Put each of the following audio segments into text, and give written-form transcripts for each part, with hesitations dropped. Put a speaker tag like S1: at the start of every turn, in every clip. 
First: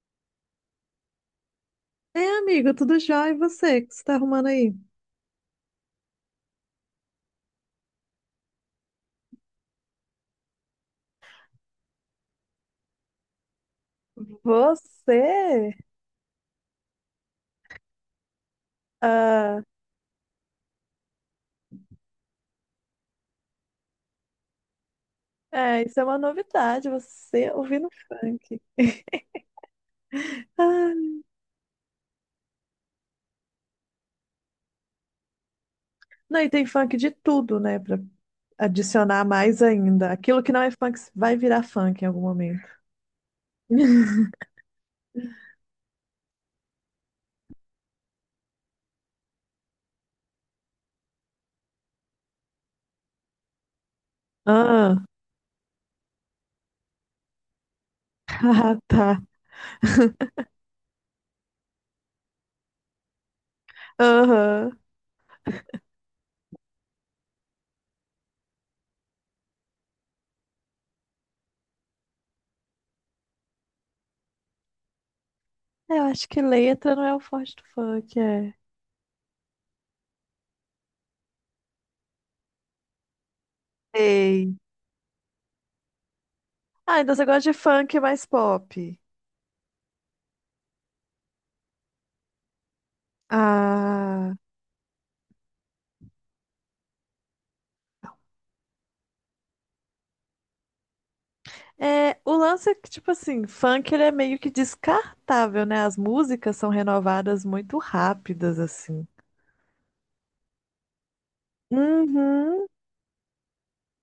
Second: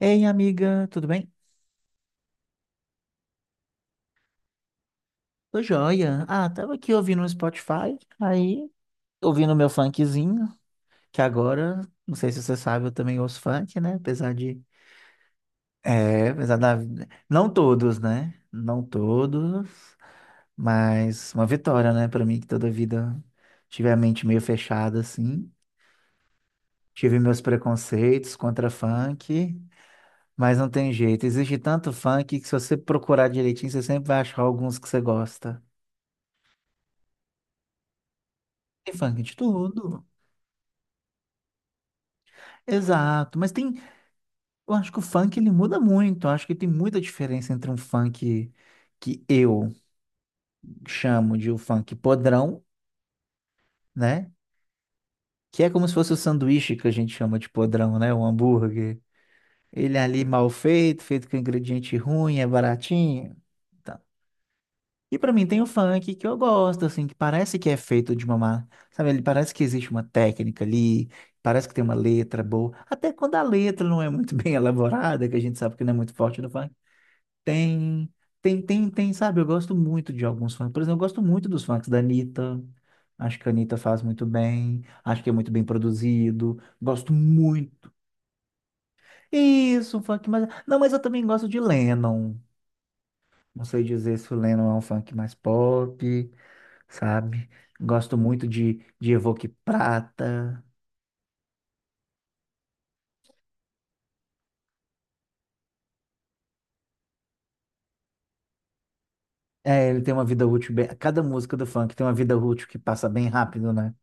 S1: Ei, amiga, tudo bem?
S2: É, amigo, tudo jóia? E você? O que você tá arrumando aí?
S1: Tô joia. Ah, tava aqui ouvindo no Spotify, aí ouvindo meu funkzinho, que agora, não sei se você sabe, eu também ouço funk, né? Apesar de.
S2: Você?
S1: É, apesar da. Não todos, né? Não
S2: Ah,
S1: todos, mas uma vitória, né? Pra mim, que toda vida tive a mente meio fechada, assim.
S2: é, isso é uma novidade,
S1: Tive meus
S2: você ouvindo
S1: preconceitos
S2: funk.
S1: contra funk, mas não tem
S2: Ah,
S1: jeito. Existe tanto funk que se você procurar direitinho, você sempre vai achar alguns que você gosta.
S2: não, e tem funk de tudo, né? Pra
S1: Tem funk
S2: adicionar
S1: de
S2: mais
S1: tudo.
S2: ainda. Aquilo que não é funk vai virar funk em algum momento.
S1: Exato, mas tem, eu acho que o funk ele muda muito, eu acho que tem muita diferença entre um funk que eu chamo de o funk podrão, né?
S2: Ah,
S1: Que é como se fosse o sanduíche que a gente chama de podrão, né? O
S2: ah,
S1: hambúrguer.
S2: tá.
S1: Ele é ali mal feito, feito com ingrediente ruim, é baratinho. Tá.
S2: Aham.
S1: E pra mim tem o funk que eu gosto, assim, que parece que é feito de uma, sabe, ele parece que existe uma técnica ali, parece que tem uma letra boa, até quando a letra não é muito bem elaborada, que a gente sabe que não é
S2: É, eu
S1: muito
S2: acho
S1: forte
S2: que
S1: no funk.
S2: letra não é o forte do
S1: Tem,
S2: funk, é.
S1: tem, sabe? Eu gosto muito de alguns funks. Por exemplo, eu gosto muito dos funks da Anitta. Acho que a Anitta faz muito
S2: Ei.
S1: bem. Acho que é muito bem produzido.
S2: Ah,
S1: Gosto
S2: então você gosta de
S1: muito.
S2: funk mais pop.
S1: Isso, um funk mais. Não, mas eu também gosto de Lennon. Não sei dizer se
S2: Ah.
S1: o Lennon é um funk mais pop, sabe? Gosto muito de Evoque Prata.
S2: É, o lance é que, tipo assim, funk ele é meio que descartável, né? As músicas são renovadas muito rápidas, assim.
S1: É, ele tem uma vida útil bem. Cada música do funk tem uma vida útil
S2: Uhum.
S1: que passa bem rápido, né?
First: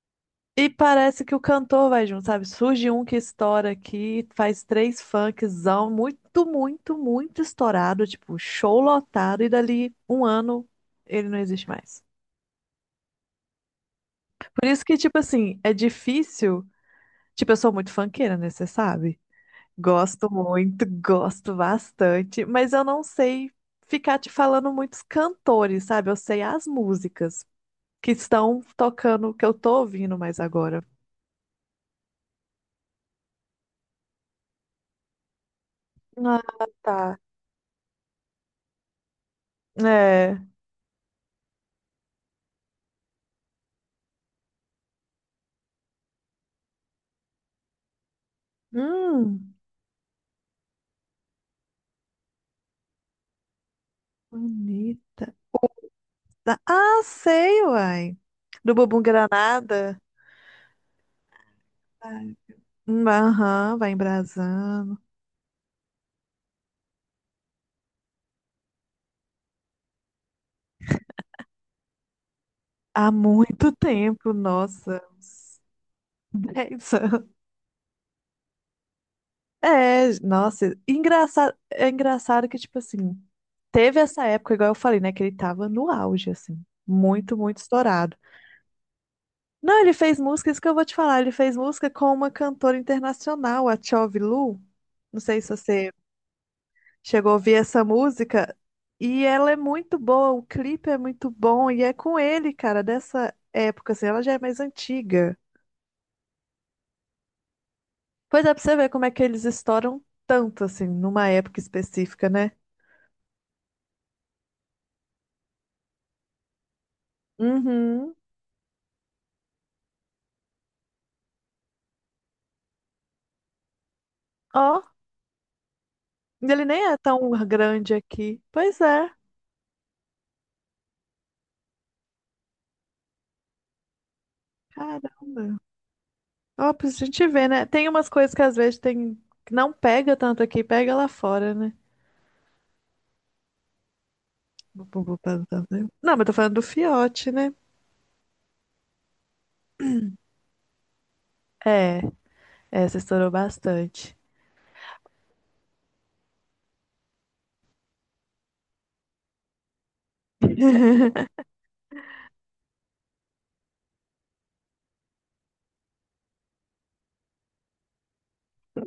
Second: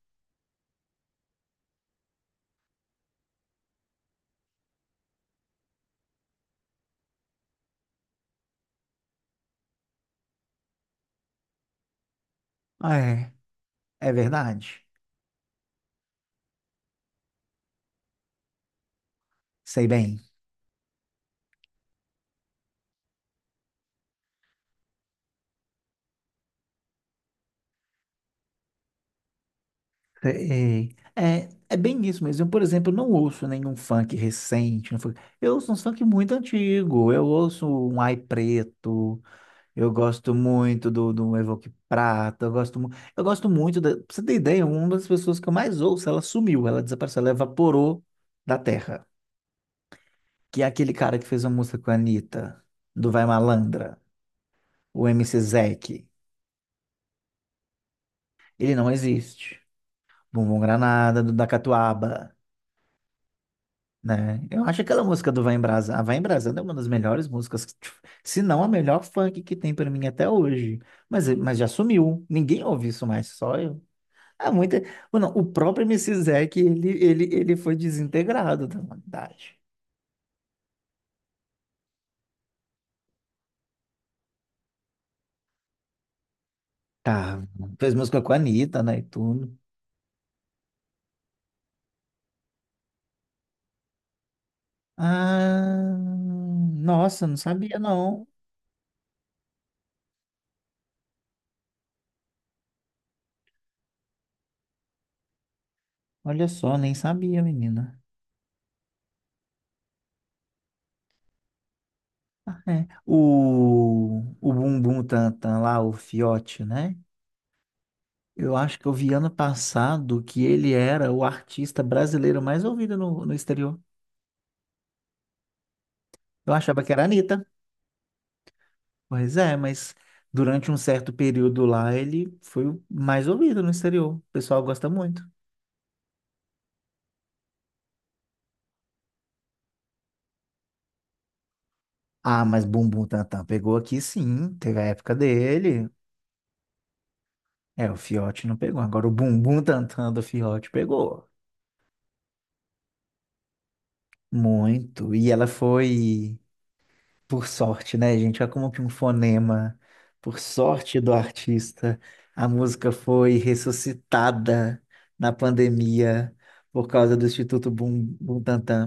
S2: E parece que o cantor vai junto, sabe? Surge um que estoura aqui, faz três funkzão, muito estourado, tipo, show lotado, e dali um ano ele não existe mais.
S1: Ah, é, é
S2: Por isso
S1: verdade.
S2: que, tipo assim, é difícil. Tipo, eu sou muito funkeira, né? Você sabe?
S1: Sei bem.
S2: Gosto muito, gosto bastante, mas eu não sei ficar te falando muitos cantores, sabe? Eu sei as músicas que estão tocando, que eu tô ouvindo mais agora.
S1: Sei. É, é bem isso mesmo. Eu, por exemplo, não ouço nenhum funk recente. Não funk- Eu ouço uns funk muito
S2: Ah,
S1: antigo.
S2: tá.
S1: Eu ouço um Ai Preto. Eu gosto
S2: É.
S1: muito do Evoque Prata. Eu gosto, eu gosto muito. Pra você ter ideia, uma das pessoas que eu mais ouço, ela sumiu, ela desapareceu, ela evaporou da terra.
S2: Hum,
S1: Que é aquele cara que fez uma música com a Anitta, do Vai Malandra, o
S2: bonita.
S1: MC Zeke.
S2: Tá. Ah, sei, uai. Do
S1: Ele não
S2: Bumbum
S1: existe.
S2: Granada.
S1: Bumbum Granada, do da
S2: Ah,
S1: Catuaba,
S2: hum, aham, vai
S1: né? Eu acho
S2: embrasando.
S1: aquela música do Vai Embrasar, Vai Embrasando é uma das melhores músicas, que, tipo, se não a melhor funk que tem pra mim até hoje. Mas já sumiu. Ninguém ouve isso
S2: Há
S1: mais, só
S2: muito
S1: eu.
S2: tempo,
S1: Ah, muita...
S2: nossa.
S1: Não, o
S2: Uns
S1: próprio MC Zec, ele,
S2: 10
S1: ele,
S2: anos.
S1: ele foi desintegrado da humanidade.
S2: É, nossa, engraçado, é engraçado que, tipo assim, teve essa época, igual eu falei, né, que ele tava no auge, assim, muito,
S1: Tá,
S2: muito
S1: fez
S2: estourado.
S1: música com a Anitta, né, e tudo.
S2: Não, ele fez música, isso que eu vou te falar, ele fez música com uma cantora internacional, a Tchove Lu, não sei se você
S1: Ah, nossa,
S2: chegou a
S1: não
S2: ouvir
S1: sabia
S2: essa
S1: não.
S2: música, e ela é muito boa, o clipe é muito bom, e é com ele, cara, dessa época, assim, ela já é mais antiga.
S1: Olha só, nem sabia, menina.
S2: Pois é, pra você ver como é que eles estouram tanto, assim, numa época específica, né?
S1: Ah, é. O Bumbum Tantan lá, o Fiote, né?
S2: Uhum.
S1: Eu acho que eu vi ano passado que ele era o artista brasileiro mais ouvido no exterior.
S2: Ó.
S1: Eu
S2: Ele
S1: achava
S2: nem
S1: que
S2: é
S1: era a
S2: tão
S1: Anitta.
S2: grande aqui. Pois é.
S1: Pois é, mas durante um certo período lá ele foi o mais ouvido no exterior. O pessoal gosta
S2: Caramba.
S1: muito.
S2: Ó, pra gente ver, né? Tem umas coisas que às vezes tem que não pega tanto aqui, pega lá fora, né?
S1: Ah, mas Bumbum Tantan pegou aqui sim, teve a época dele.
S2: Não, mas tô falando do fiote, né?
S1: É, o Fiote não pegou. Agora o Bumbum Tantan do Fiote pegou.
S2: É, essa estourou bastante.
S1: Muito. E ela foi. Por sorte, né, gente? Olha como que um fonema, por sorte do artista, a música foi ressuscitada na pandemia por causa do Instituto Bum Butantan.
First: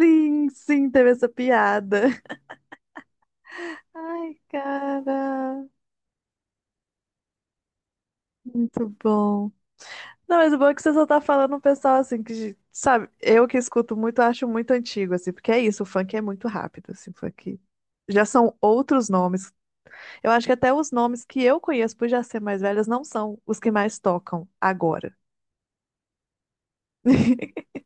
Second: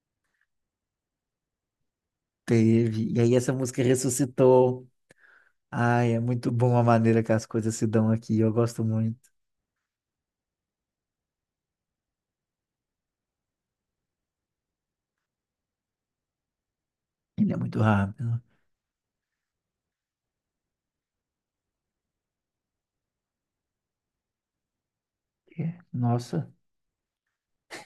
S2: Sim, sim, teve essa piada.
S1: Teve. E aí essa música
S2: Ai,
S1: ressuscitou.
S2: cara,
S1: Ai, é muito bom a maneira que as coisas se dão aqui. Eu gosto
S2: muito
S1: muito.
S2: bom. Não, mas o bom é que você só tá falando um pessoal assim que, sabe, eu que escuto muito, acho muito antigo, assim, porque é isso, o funk é muito rápido, assim, o
S1: Ele é
S2: funk.
S1: muito
S2: Já
S1: rápido.
S2: são outros nomes. Eu acho que até os nomes que eu conheço por já ser mais velhas não são os que mais tocam agora.
S1: É, nossa.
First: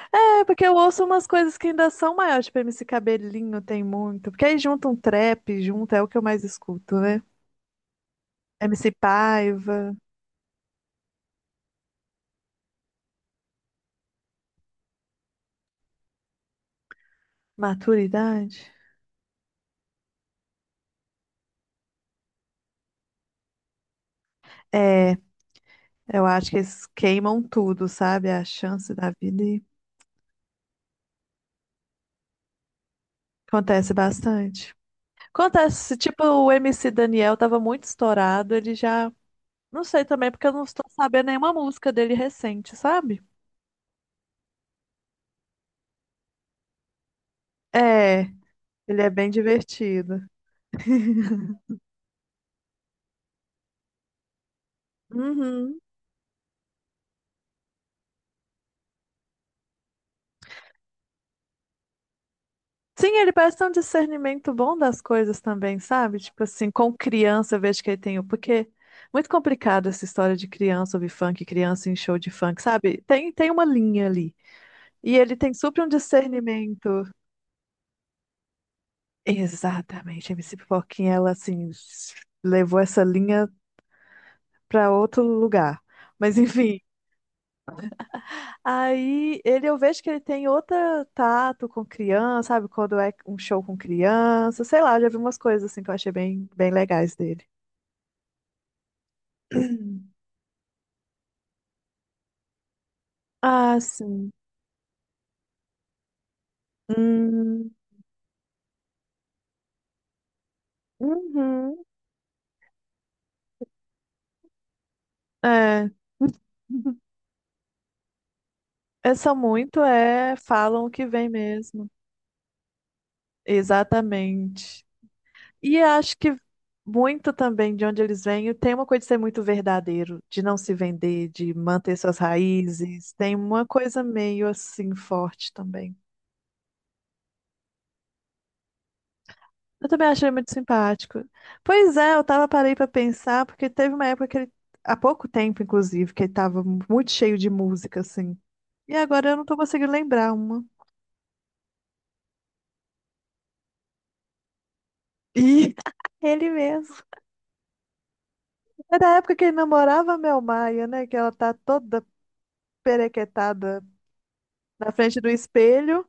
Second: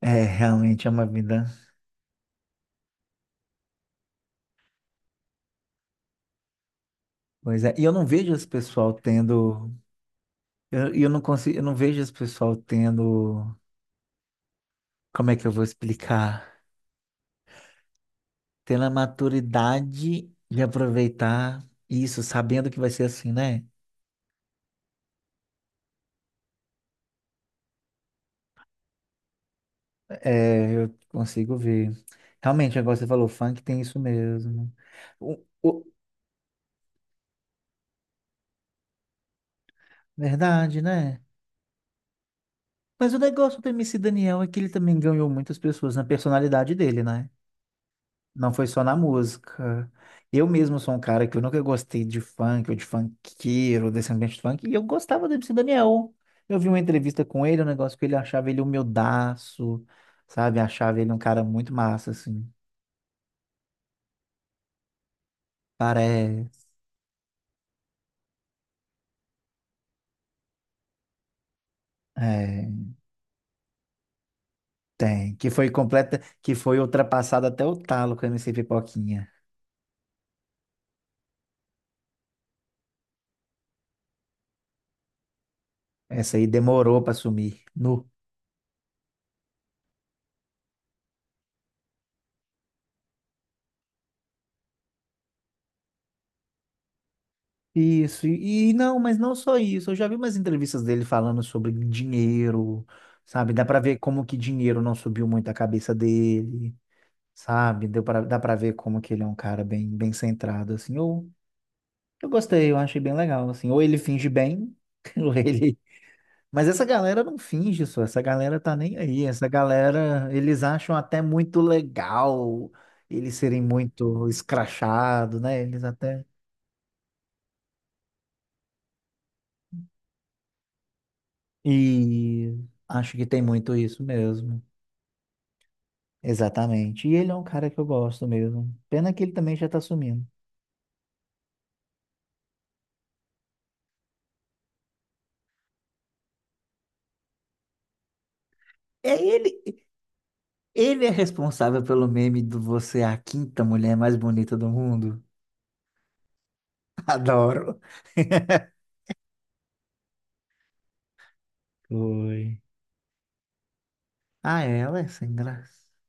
S1: É,
S2: É, porque eu
S1: realmente é
S2: ouço
S1: uma
S2: umas
S1: vida.
S2: coisas que ainda são maiores, tipo MC Cabelinho tem muito. Porque aí junta um trap, junta, é o que eu mais escuto, né?
S1: Pois é. E eu não vejo esse
S2: MC
S1: pessoal tendo.
S2: Paiva,
S1: Eu não consigo, eu não vejo esse pessoal tendo. Como é que eu vou explicar?
S2: maturidade.
S1: Tendo a maturidade de aproveitar isso, sabendo que vai ser assim, né?
S2: É, eu acho que eles queimam tudo, sabe? A chance da vida e
S1: É, eu consigo ver. Realmente, agora você falou, funk tem
S2: acontece
S1: isso mesmo.
S2: bastante.
S1: O- o-
S2: Acontece, tipo, o MC Daniel tava muito estourado, ele já. Não sei também, porque eu não
S1: Verdade,
S2: estou
S1: né?
S2: sabendo nenhuma música dele recente,
S1: Mas o
S2: sabe?
S1: negócio do MC Daniel é que ele também ganhou muitas pessoas na personalidade dele, né?
S2: É,
S1: Não foi só na
S2: ele é bem
S1: música.
S2: divertido.
S1: Eu mesmo sou um cara que eu nunca gostei de funk ou de funkeiro, desse ambiente de funk, e eu gostava do MC
S2: Uhum.
S1: Daniel. Eu vi uma entrevista com ele, um negócio que ele achava ele humildaço, sabe? Achava ele um cara muito massa, assim.
S2: Sim, ele parece ter um discernimento bom das coisas também, sabe? Tipo
S1: Parece.
S2: assim, com criança eu vejo que ele tem o. Porque muito complicado essa história de criança ouvir funk, criança em show de funk,
S1: É,
S2: sabe? Tem uma linha ali. E
S1: tem.
S2: ele
S1: Que
S2: tem
S1: foi
S2: super um
S1: completa, que foi
S2: discernimento.
S1: ultrapassado até o talo com o MC Pipoquinha.
S2: Exatamente, a MC Pipoquinha, ela assim, levou essa linha pra outro lugar.
S1: Essa
S2: Mas
S1: aí
S2: enfim.
S1: demorou pra sumir. Nu.
S2: Aí ele, eu vejo que ele tem outro tato com criança, sabe? Quando é um show com criança, sei lá, já vi umas coisas assim que eu achei bem, bem legais dele.
S1: Isso, e não, mas não só isso. Eu já vi umas entrevistas dele falando sobre dinheiro, sabe? Dá
S2: Ah,
S1: para ver como
S2: sim.
S1: que dinheiro não subiu muito a cabeça dele,
S2: Hum,
S1: sabe? Dá para ver como que ele é um cara bem, bem centrado, assim. Eu,
S2: uhum.
S1: eu gostei, eu achei bem legal, assim. Ou ele finge bem, ou ele.
S2: É.
S1: Mas essa galera não finge só, essa galera tá nem
S2: É,
S1: aí.
S2: são
S1: Essa
S2: muito,
S1: galera,
S2: é,
S1: eles
S2: falam o
S1: acham
S2: que
S1: até
S2: vem
S1: muito
S2: mesmo.
S1: legal eles serem muito
S2: Exatamente.
S1: escrachados, né?
S2: E
S1: Eles
S2: acho
S1: até.
S2: que muito também de onde eles vêm, tem uma coisa de ser muito verdadeiro, de não se vender, de manter suas
S1: E
S2: raízes.
S1: acho que
S2: Tem
S1: tem
S2: uma
S1: muito isso
S2: coisa meio
S1: mesmo.
S2: assim forte também.
S1: Exatamente. E ele é um cara que eu gosto mesmo. Pena que ele também já tá
S2: Eu também
S1: sumindo.
S2: achei muito simpático. Pois é, eu tava parei pra pensar, porque teve uma época que ele, há pouco tempo, inclusive, que ele tava muito cheio de música, assim. E
S1: É
S2: agora eu não tô
S1: ele,
S2: conseguindo lembrar uma.
S1: ele é responsável pelo meme do você é a quinta mulher mais bonita do mundo.
S2: E ele mesmo.
S1: Adoro.
S2: É da época que ele namorava a Mel Maia, né? Que ela tá toda
S1: Foi.
S2: perequetada
S1: Ah,
S2: na
S1: ela é
S2: frente do
S1: sem graça.
S2: espelho.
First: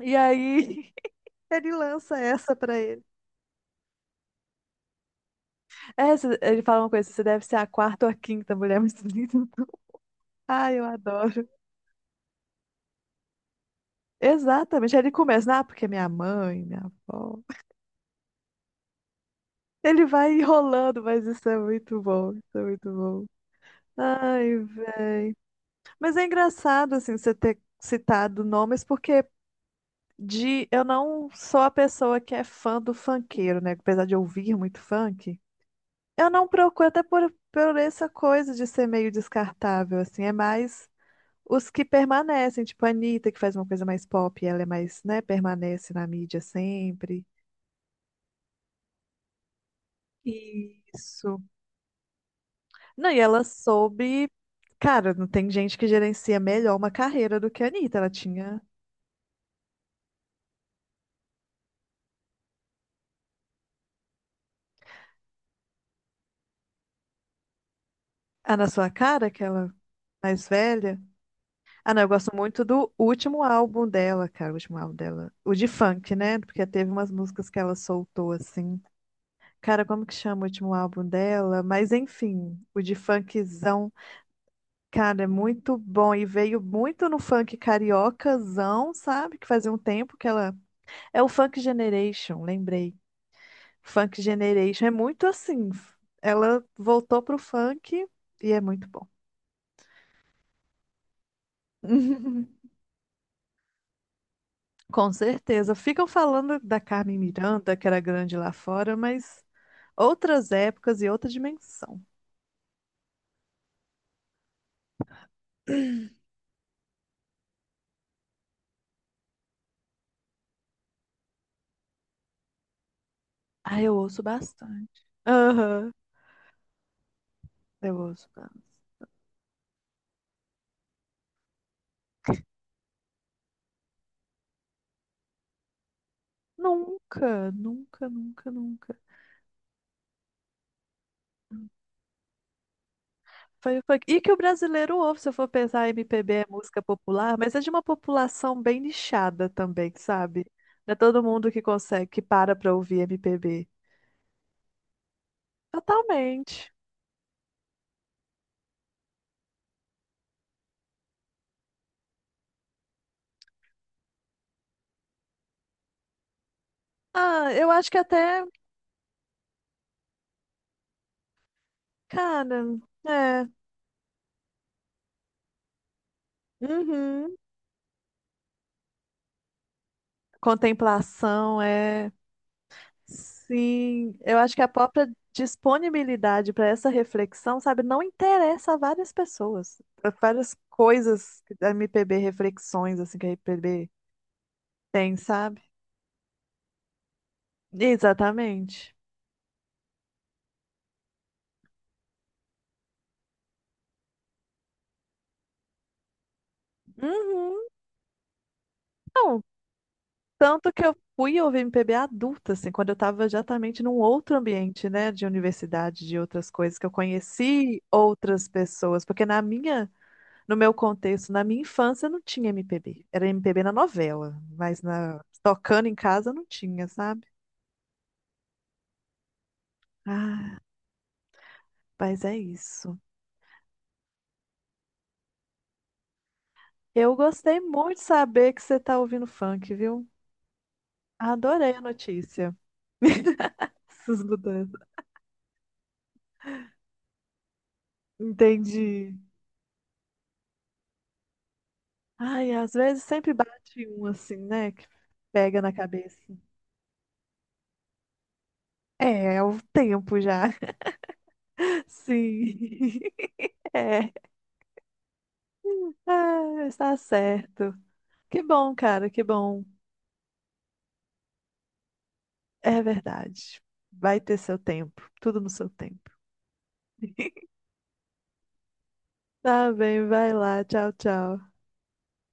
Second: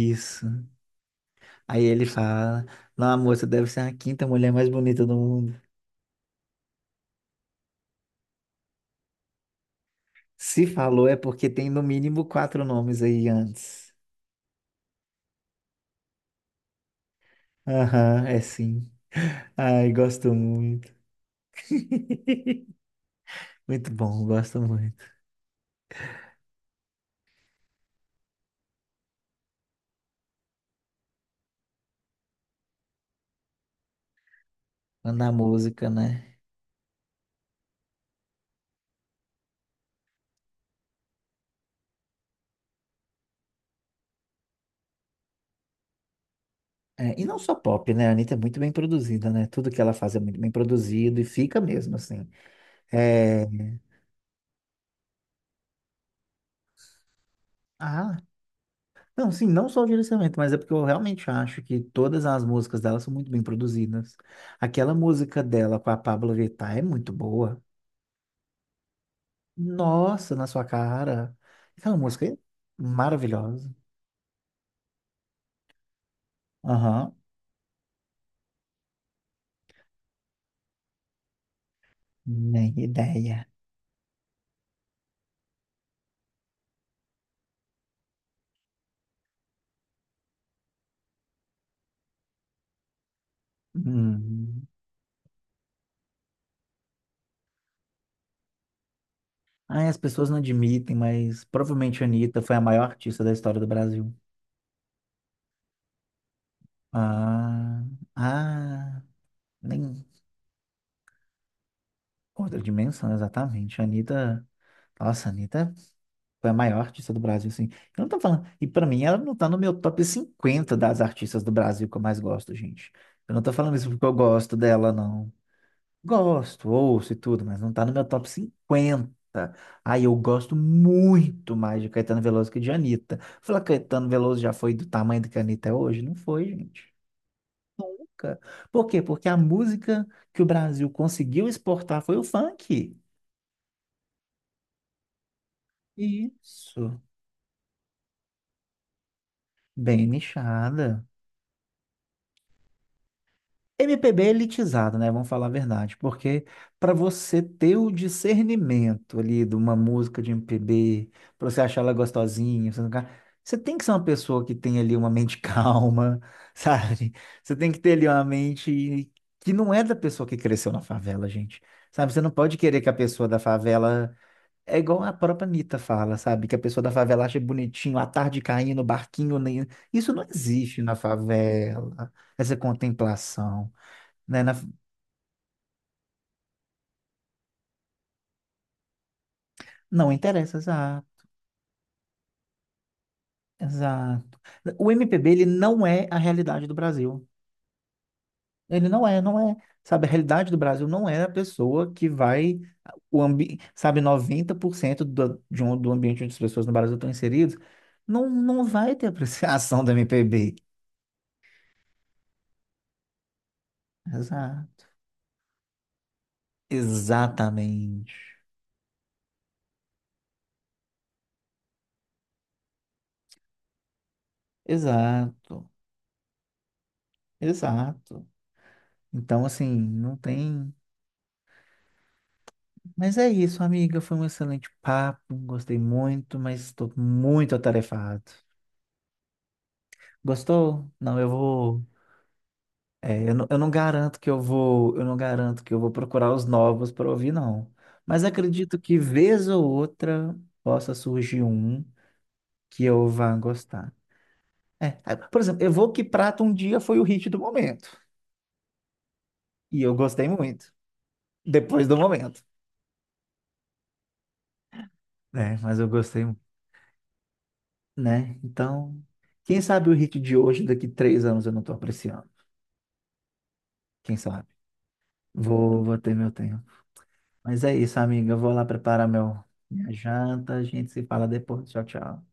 S2: E aí ele
S1: Aí ele
S2: lança essa
S1: fala:
S2: pra ele.
S1: Não, amor, você deve ser a quinta mulher mais bonita do mundo.
S2: Essa, ele fala uma coisa, você deve ser a quarta ou a quinta mulher mais bonita. Do
S1: Se
S2: ai, eu
S1: falou é
S2: adoro.
S1: porque tem no mínimo quatro nomes aí antes.
S2: Exatamente. Aí ele começa, ah, porque é minha mãe, minha avó.
S1: Aham, é sim. Ai,
S2: Ele
S1: gosto
S2: vai
S1: muito.
S2: enrolando, mas isso é muito bom, isso é muito bom.
S1: Muito bom,
S2: Ai,
S1: gosto muito.
S2: véi. Mas é engraçado, assim, você ter citado nomes, porque de eu não sou a pessoa que é fã do funkeiro, né? Apesar de ouvir muito
S1: Na
S2: funk,
S1: música,
S2: eu
S1: né?
S2: não procuro, até por essa coisa de ser meio descartável, assim, é mais os que permanecem, tipo a Anitta, que faz uma coisa mais pop, ela é mais, né, permanece na mídia
S1: É, e
S2: sempre.
S1: não só pop, né? A Anitta é muito bem produzida, né? Tudo que ela faz é muito bem produzido e
S2: Isso.
S1: fica mesmo, assim.
S2: Não, e ela
S1: É...
S2: soube. Cara, não tem gente que gerencia melhor uma carreira do que a Anitta. Ela
S1: Ah,
S2: tinha
S1: não, sim, não só o direcionamento, mas é porque eu realmente acho que todas as músicas dela são muito bem produzidas. Aquela música dela com a Pabllo Vittar é muito boa.
S2: a Na Sua Cara, aquela
S1: Nossa, na
S2: mais
S1: sua
S2: velha.
S1: cara.
S2: Ah,
S1: Aquela
S2: não, eu
S1: música
S2: gosto
S1: é
S2: muito do último
S1: maravilhosa.
S2: álbum dela, cara. O último álbum dela. O de funk, né? Porque teve umas
S1: Aham,
S2: músicas que ela soltou, assim. Cara, como que chama o último álbum dela? Mas enfim,
S1: nem
S2: o de
S1: ideia.
S2: funkzão, cara, é muito bom. E veio muito no funk cariocazão, sabe? Que fazia um tempo que ela. É o Funk Generation, lembrei. Funk
S1: Hum.
S2: Generation é muito assim. Ela voltou pro funk e é muito bom.
S1: Ai, as pessoas não admitem, mas provavelmente a Anitta foi a maior artista da história do Brasil.
S2: Com certeza. Ficam falando da Carmen Miranda,
S1: Ah,
S2: que era grande lá fora,
S1: ah,
S2: mas
S1: nem
S2: outras épocas e outra dimensão.
S1: outra dimensão, exatamente. A Anitta, nossa, a Anitta foi a maior artista do Brasil, assim. Eu não tô falando, e pra mim ela não tá no meu top 50 das artistas do Brasil que eu mais gosto, gente. Eu não tô falando
S2: Ah,
S1: isso
S2: eu
S1: porque eu
S2: ouço
S1: gosto dela,
S2: bastante.
S1: não.
S2: Aham,
S1: Gosto, ouço e tudo, mas não tá no
S2: eu
S1: meu
S2: ouço
S1: top
S2: bastante.
S1: 50. Aí eu gosto muito mais de Caetano Veloso que de Anitta. Falar que Caetano Veloso já foi do tamanho do que a Anitta é hoje? Não foi, gente.
S2: Nunca, nunca,
S1: Nunca.
S2: nunca,
S1: Por
S2: nunca.
S1: quê? Porque a música que o Brasil conseguiu exportar foi o funk.
S2: Foi, foi... E que o brasileiro ouve, se eu for pensar, MPB é música
S1: Isso.
S2: popular, mas é de uma população bem nichada também,
S1: Bem
S2: sabe? Não é
S1: nichada.
S2: todo mundo que consegue, que para pra ouvir MPB.
S1: MPB é elitizado, né? Vamos falar a verdade, porque
S2: Totalmente.
S1: para você ter o discernimento ali de uma música de MPB, para você achar ela gostosinha, você, não ca- você tem que ser uma pessoa que tem ali uma mente calma, sabe?
S2: Ah,
S1: Você tem
S2: eu
S1: que
S2: acho
S1: ter
S2: que
S1: ali uma
S2: até,
S1: mente que não é da pessoa que cresceu na favela, gente. Sabe? Você não pode
S2: cara,
S1: querer que a pessoa da
S2: é.
S1: favela. É igual a própria Anitta fala, sabe? Que a pessoa da favela
S2: Uhum.
S1: acha bonitinho a tarde caindo, o barquinho. Isso não existe na
S2: Contemplação
S1: favela,
S2: é.
S1: essa contemplação,
S2: Sim, eu
S1: né?
S2: acho que a própria disponibilidade para essa reflexão, sabe, não interessa a várias pessoas, a
S1: Não
S2: várias
S1: interessa, exato,
S2: coisas que a MPB, reflexões assim que a MPB
S1: exato. O
S2: tem,
S1: MPB, ele
S2: sabe?
S1: não é a realidade do Brasil. Ele
S2: Exatamente.
S1: não é, não é. Sabe, a realidade do Brasil não é a pessoa que vai, sabe, 90% do ambiente onde as pessoas no Brasil estão inseridas,
S2: Uhum.
S1: não vai ter
S2: Não,
S1: apreciação do MPB.
S2: tanto que eu fui ouvir MPB adulta, assim, quando eu estava exatamente num outro
S1: Exato.
S2: ambiente, né, de universidade, de outras coisas, que eu conheci
S1: Exatamente.
S2: outras pessoas, porque na minha, no meu contexto, na minha infância não tinha MPB. Era MPB na novela, mas na,
S1: Exato.
S2: tocando em casa não tinha, sabe?
S1: Exato. Então, assim, não
S2: Ah,
S1: tem.
S2: mas é isso.
S1: Mas é isso, amiga. Foi um excelente papo. Gostei muito, mas estou
S2: Eu
S1: muito
S2: gostei muito de
S1: atarefado.
S2: saber que você tá ouvindo funk, viu?
S1: Gostou? Não, eu
S2: Adorei a
S1: vou.
S2: notícia.
S1: É, eu não, garanto
S2: Essas
S1: que eu
S2: mudanças.
S1: vou. Eu não garanto que eu vou procurar os novos para ouvir, não. Mas acredito que
S2: Entendi.
S1: vez ou outra possa surgir um
S2: Ai, às
S1: que
S2: vezes
S1: eu
S2: sempre
S1: vá
S2: bate
S1: gostar.
S2: um assim, né? Que
S1: É, ah, por
S2: pega
S1: exemplo,
S2: na
S1: Evoque que
S2: cabeça.
S1: Prata um dia foi o hit do momento.
S2: É, é o
S1: E eu
S2: tempo
S1: gostei
S2: já.
S1: muito. Depois do momento.
S2: Sim. É.
S1: Né? Mas eu gostei, muito,
S2: Ah, está certo.
S1: né?
S2: Que bom,
S1: Então,
S2: cara, que
S1: quem
S2: bom.
S1: sabe o hit de hoje, daqui 3 anos, eu não estou apreciando.
S2: É verdade.
S1: Quem
S2: Vai ter
S1: sabe?
S2: seu tempo. Tudo no seu
S1: Vou
S2: tempo.
S1: ter meu tempo. Mas é isso, amiga. Eu vou lá preparar
S2: Tá
S1: minha
S2: bem, vai
S1: janta.
S2: lá.
S1: A gente
S2: Tchau,
S1: se fala
S2: tchau.
S1: depois. Tchau, tchau.